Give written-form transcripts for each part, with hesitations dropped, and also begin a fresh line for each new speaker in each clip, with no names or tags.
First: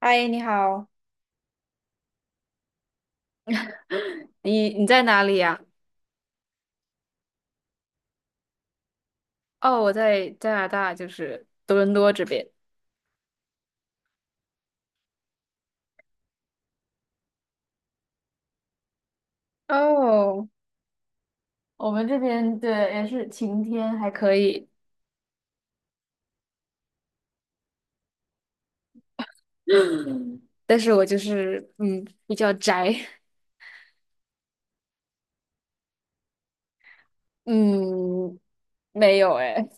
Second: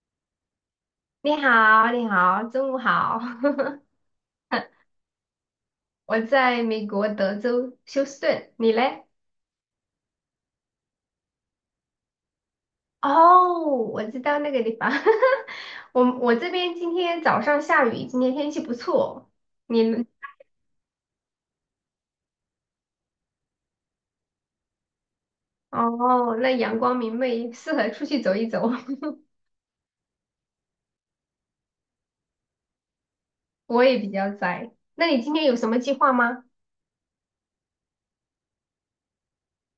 嗨，你好。
你好，你好，中午好。
你在哪里呀？
我在美国德州休斯顿，你嘞？
哦，我在加拿大，就是多伦多这边。
哦，我知道那个地方。我这边今天早上下雨，今天天气不错。你呢？
哦，我们这边对也是晴天，还可以，
哦，那阳光明媚，适合出去走一走。
但是我就是比较宅。
我也比较宅。那你今天有什么计划吗？
嗯没有哎，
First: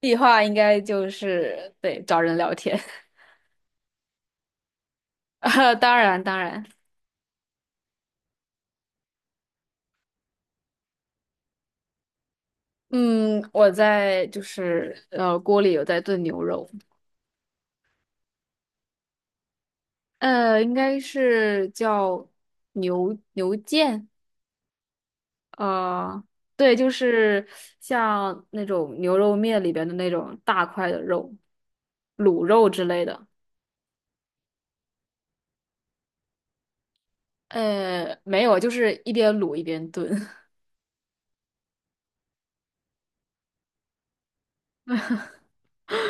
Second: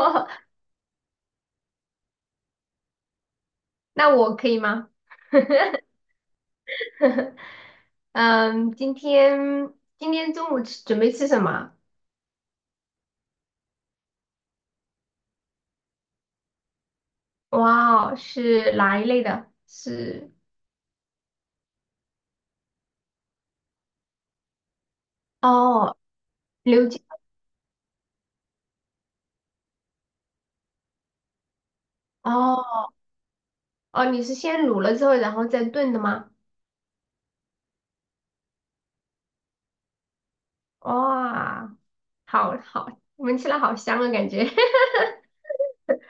计划应 该就是对找人聊天。
那我可以吗？
啊，当然，
嗯，今天中午吃准备吃什么？
嗯我在就是锅里有在炖牛肉。
哇哦，是哪一类的？是。
应该是叫牛腱，
哦，
呃，对，
刘
就
姐，
是像那种牛肉面里边的那种大块的肉，卤肉之
哦
类的。
哦，你是先卤了之后，然后再炖的吗？
没有，就是一边卤一边炖。
哇，好好，闻起来好香啊，感觉。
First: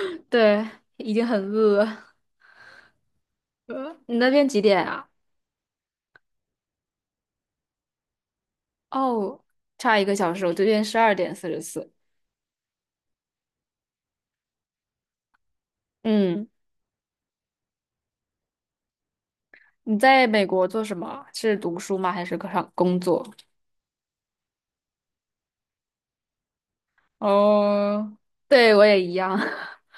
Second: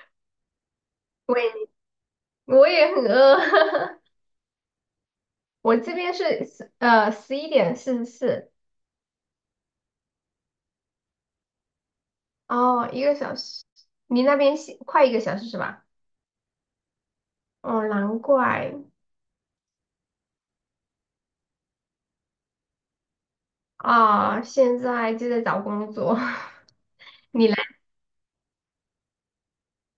对，已经
我
很
也
饿了。
我也很饿，
你那边几点啊？
我这边是11:44，
哦，差一个小时，我这边十二点四十四。
哦，一个小时，你那边是快一个小时是吧？
嗯，
哦，难怪。
你在美国做什么？是读书吗？还是上工作？
啊，现在就在找工作，你来，
哦，对，我也一样。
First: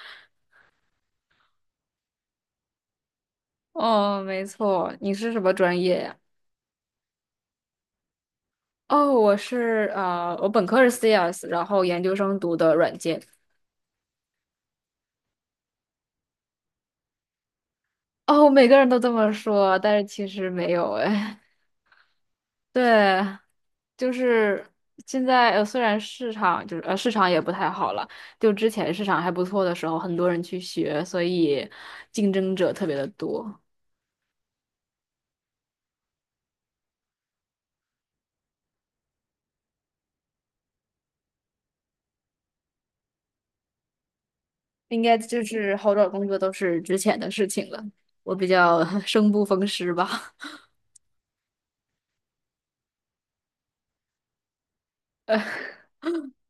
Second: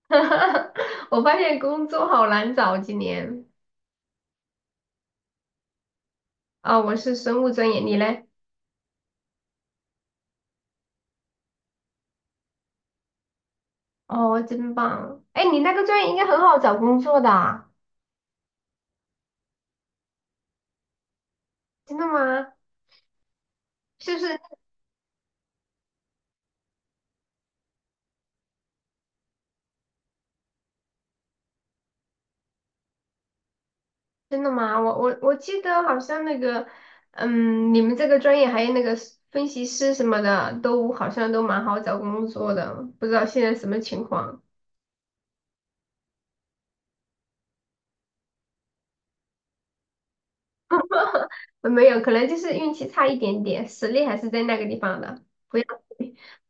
我发现工作好难找今年。
哦，没错，你是什么专业呀？
啊，我是生物专业，你呢？
哦，我是我本科是 CS，然后研究生读的软件。
哦，真棒！哎，你那个专业应该很好找工作的啊。
哦，每个人都这么说，但是其实没有哎。
真的吗？
对，就
是不是
是现在虽然市场就是市场也不太好了，就之前市场还不错的时候，很多人去学，所以竞争者特别的多。
真的吗？我记得好像那个，嗯，你们这个专业还有那个 分析师什么的，都好像都蛮好找工作的，不知道现在什么情况？
应该就是好找工作都是之前的事情了。我比较 生不逢时吧。
呃没有，可能就是运气差一点点，实力还是在那个地方的，
呃，
不要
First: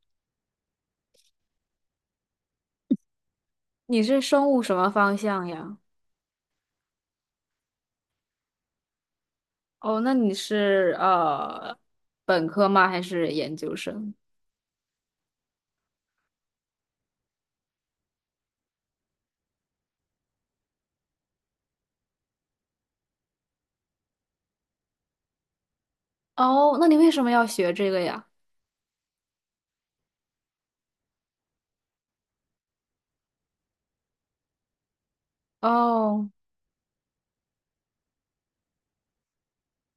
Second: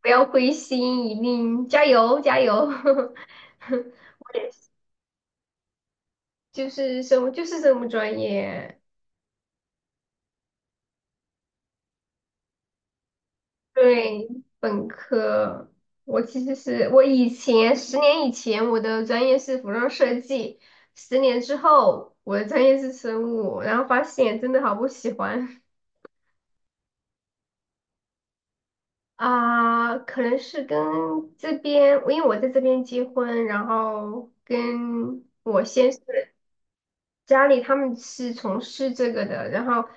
不要灰心，一定加油加油！
你是生物什么方向呀？
就是什么就是什么专业。
哦，那你是本科吗？还是研究生？
对，本科，我其实是以前十年以前我的专业是服装设计，十年之后我的专业是生物，然后发现真的好不喜欢。
哦，那你为什么要学这个呀？
啊，可能是跟这边，因为我在这边结婚，然后跟我先生。
哦，
家里他们是从事这个的，然后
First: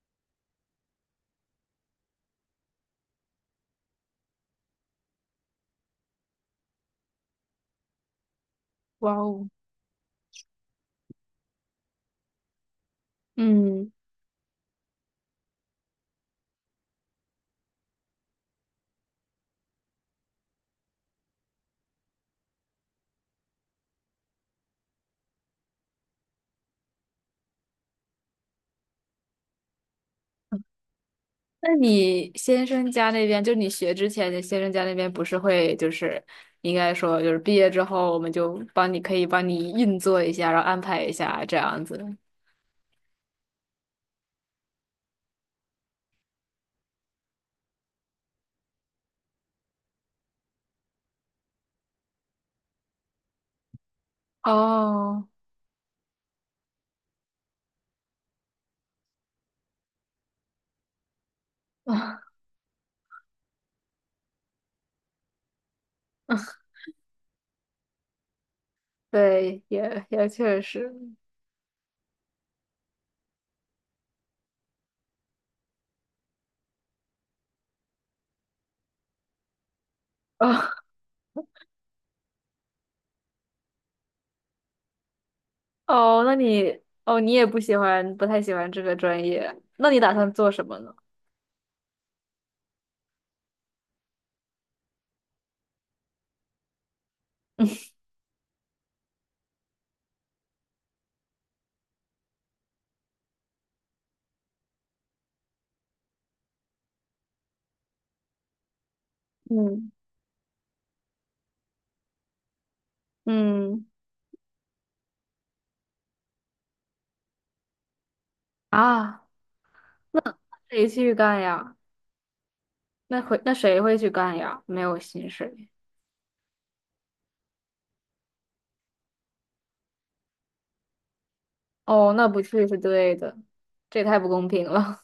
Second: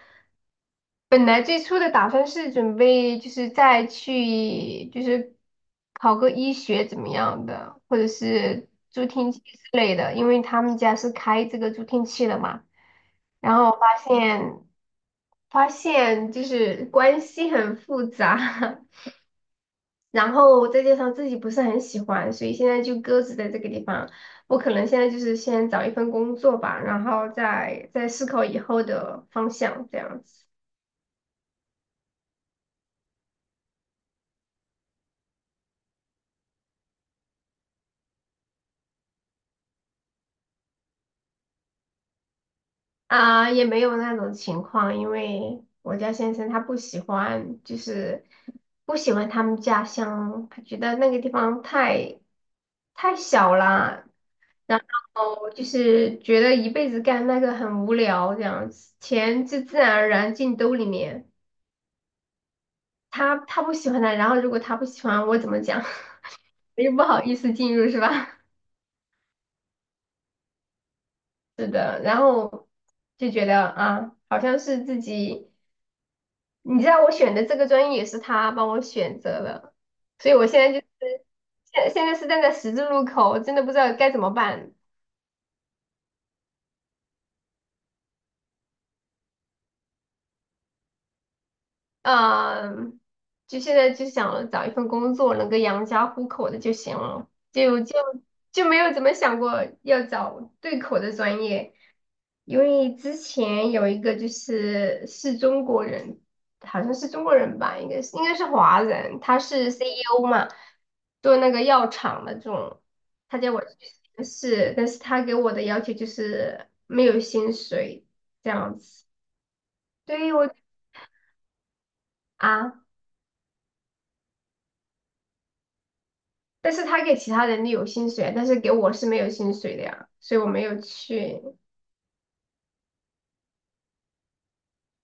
本来最初的打算是准备就是再去就是考个医学怎么样的，或者是助
哇
听器
哦，
之类的，因为他们家是开这个助听器的嘛。然后
嗯，
发现就是关系很复杂，然后再加上自己不是很喜欢，所以现在就搁置在这个地方。我可能现在就是先找一份工作吧，然后再思考以后的方向这样子。
那你先生家那边，就你学之前，你先生家那边不是会就是应该说就是毕业之后，我们就帮你可以帮你运作一下，然后安排一下这样子。
啊，也没有那种情况，因为我家先生他不喜欢，就是不喜欢他们家乡，他觉得那个地方太小了，然
哦，
后就是觉得一辈子干那个很无聊这样子，钱就自然而然进兜里面。他不喜欢的，然后如果他不喜欢我怎么讲，我又不好意思进入是吧？
对，也也确实。
是的，然后就觉得啊，好像是自己，你知道我选的这个专业也是他帮我选择的，所以我现
哦
在就是现在是站在十字路口，我真的不知道该怎么办。
哦，那你哦，你也不喜欢，不太喜欢这个专业，那你打算做什么呢？
嗯，就现在就想找一份工作能够养家糊口的就行了，就 就没有怎么想过要找对口的专业。因为之前有一个就是中国人，好像是中国人吧，应该是华人，他
嗯
是
嗯
CEO 嘛，做那个药厂的这种，他叫我去
嗯
面试，但是他给我的要求就是没有薪水这样子，
啊，
对我。
谁去干呀？
啊，
那会那谁会去干呀？没有薪水。
但是他给其他人的有薪水，但是给我是没有薪水的呀，所以我没有去。
哦，那不去是对的，这也太不公平了。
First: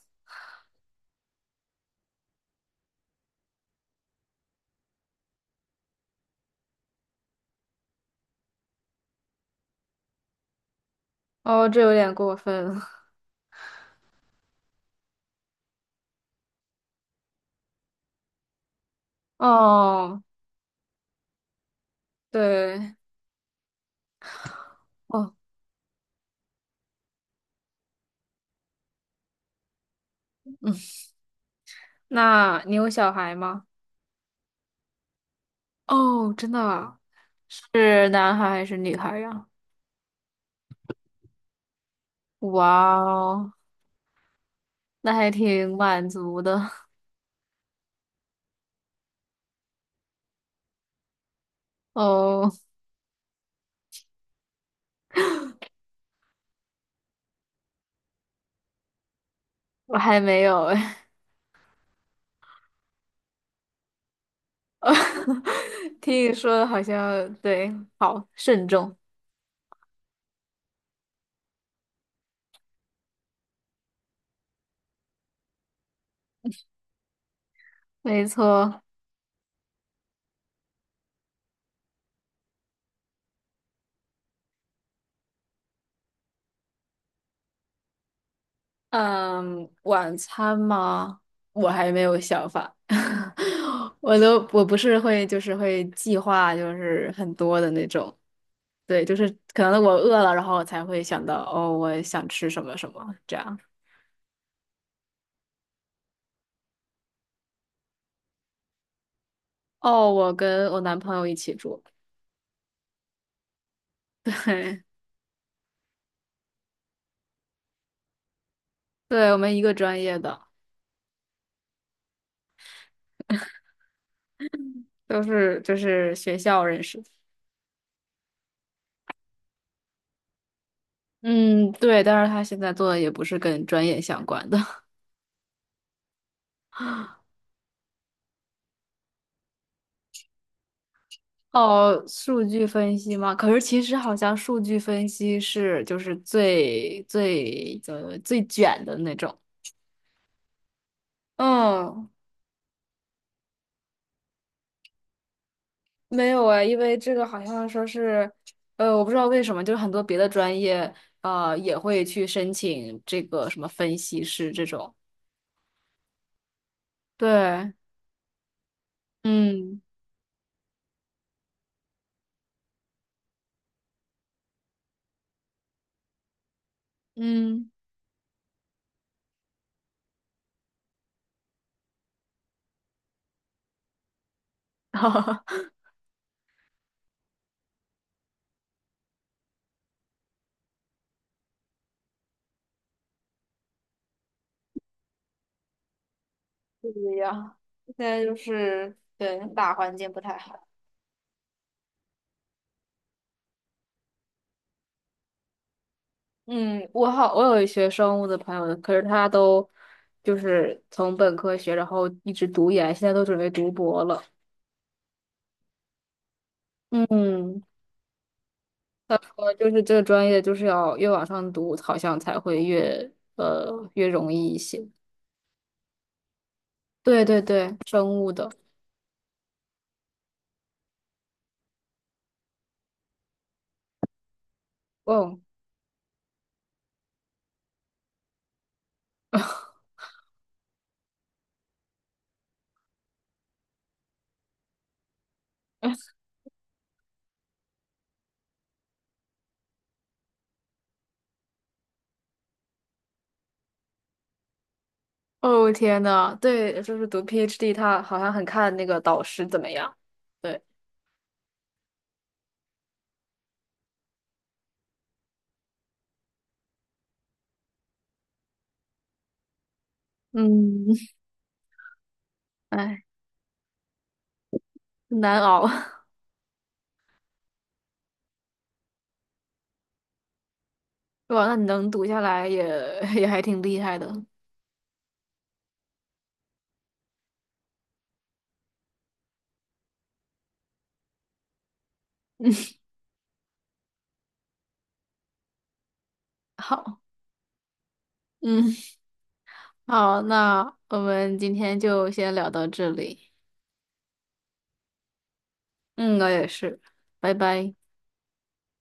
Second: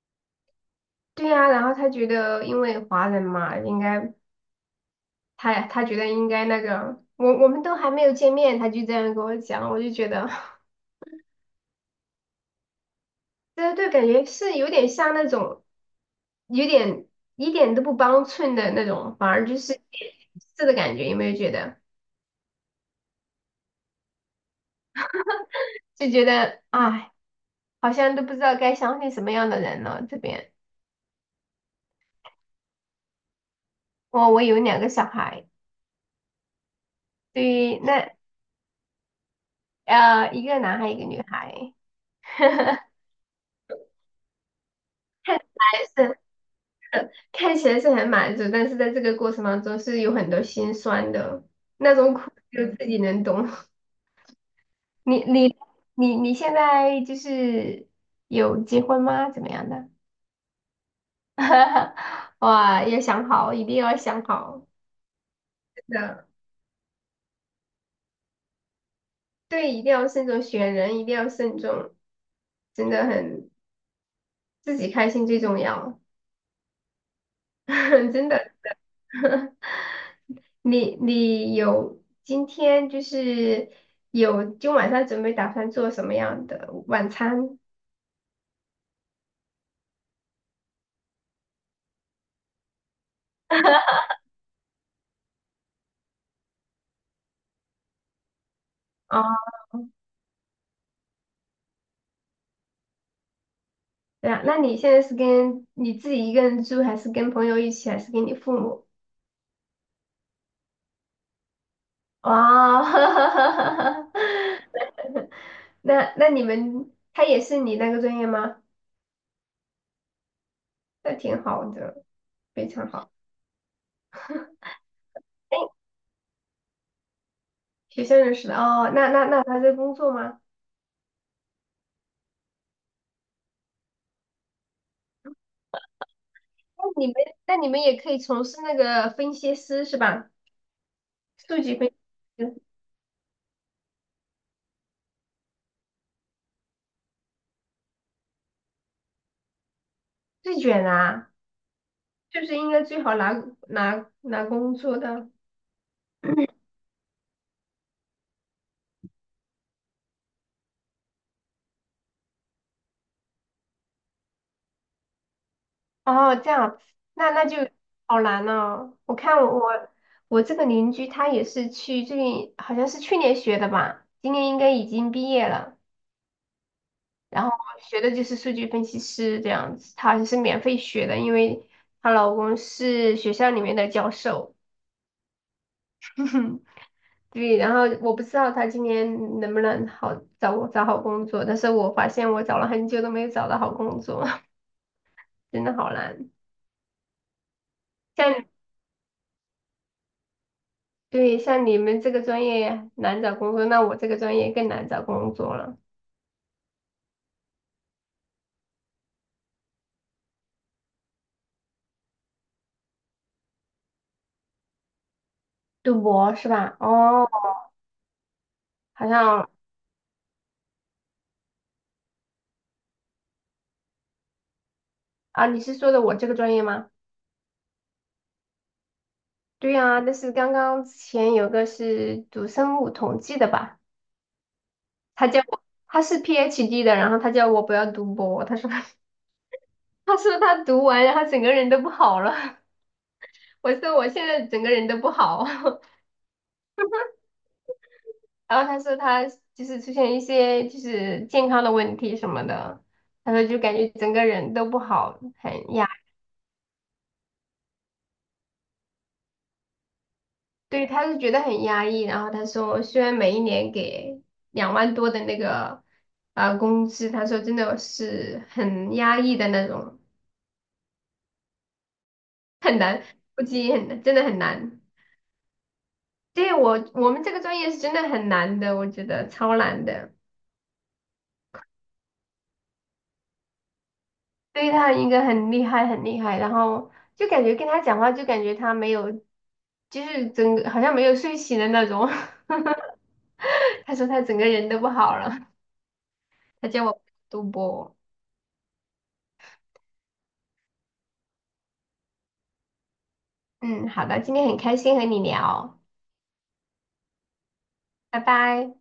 对呀，然后他觉得因为华人嘛，应该他觉得应该那个，我们都还没有见面，他就这样跟我讲，我就觉得，
哦，这有点过分了。
对对，感觉是有点像那种，有点一点都不帮衬的那种，反而就是
哦，
是的感觉，有没有觉得？
对，哦，
就觉得，哎，好像都不知道该相信什么样的人了。这边，
嗯，那你有小孩吗？
我有两个小孩，
哦，真的啊，
对于
是
那。
男孩还是女孩呀？
呃一个男孩一个女孩，
哇哦，那还
看起
挺
来
满
是。
足的。
看起来是很满足，但是在这个过程当中是有很多心酸的，那种苦
哦，
只有自己能懂。你你你现在就是有结婚吗？怎么样的？
我还没有哎。
哇，要想好，一定要想好，真 的，
听你说的好像对，好慎重。
对，一定要慎重选人，一定要慎重，真的很，自己开心最重要，
没
真的。
错。
你有今天就是有今晚上准备打算做什么样的晚餐？
嗯，晚餐吗？我还没有想法。我都我不是会就是会计划就是很多的那种。对，就是
哦，
可能我饿了，然后我才会想到哦，我想吃什么什么这样。
对啊，那你现在是跟你自己一个人住，还是跟朋友一起，还是跟你父母？
哦，我跟我男朋友一起住。
哦，
嘿，
那那你们他也是你那个专业吗？
对，我们一个专业的，
那挺好的，非常好。
都
哎，
是就是学校认识的。
学校认识的哦，那他在工作吗？
嗯，对，但是他现在做的也不是跟专业相关的。
那你们 那你们也可以从事那个分析师是吧？数据分
哦，数
析师
据分析吗？可是其实好像数据分析是就是最最卷的那种。
最卷啊，
嗯，
就是应该最好拿拿工作的。
没有 哎，因为这个好像说是，我不知道为什么，就是很多别的专业，啊也会去申请这个什么分析师这种。
哦，这样，那那就
对，
好难哦。我看
嗯，
我我这个邻居，他也是去最近好像是去年学的吧，今年应该已经毕业了。然后
嗯。
学的就是数据分析师这样子，她好像是免费学的，因为她老公是学校里面的教授。对，然后我不知道她今年能不能好找好工作，但是我发现我找了很久都没有找到好工作，真的好难。
不一样。现在
像。
就
你。
是对大环境不太好。
对，像你们这个专业难找工作，那我这个专业更难找工作了。
嗯，我好，我有一学生物的朋友，可是他都就是从本科学，然后一直读研，现在都准备读博了。
读博是吧？哦，
嗯，
好像。
我就是这个专业，就是要越往上读，好像才会越越容易一些。
啊，你是说的我这个专业吗？
对对对，生物的，
对呀，但是刚刚之前有个是读生物统计的吧，他
哦
叫我，他是 PhD 的，然后他叫我不要读博，他说 他说他读完，然后整个人都不好了。我说我现在整个人都不好。然后他说他就是出现一些就是健康的问题什么的，他说就感觉整个人都不好，
哦
很压，
天呐，对，就是读 PhD，他好像很看那个导师怎么样。对，
对，他是觉得很压抑。然后他说，虽然每一年给2万多的那个工资，他说真的是很压抑的那种，
嗯，哎，
估计很真的很难。
难熬。
对我们这个专业是真的很难的，我觉得超难的。
哇，那你能读下来也也还挺厉害的。
对他应该很厉害，很厉害。然后就感觉跟他讲话，就感觉他没有，就是整个好像没有睡醒的那种。
嗯，
他说他整个人都不好了，他叫
好，
我赌博。
嗯。好，那我们今天就先聊到这里。
嗯，好的，今天很开心和你聊，
嗯，我也是，拜拜。
拜拜。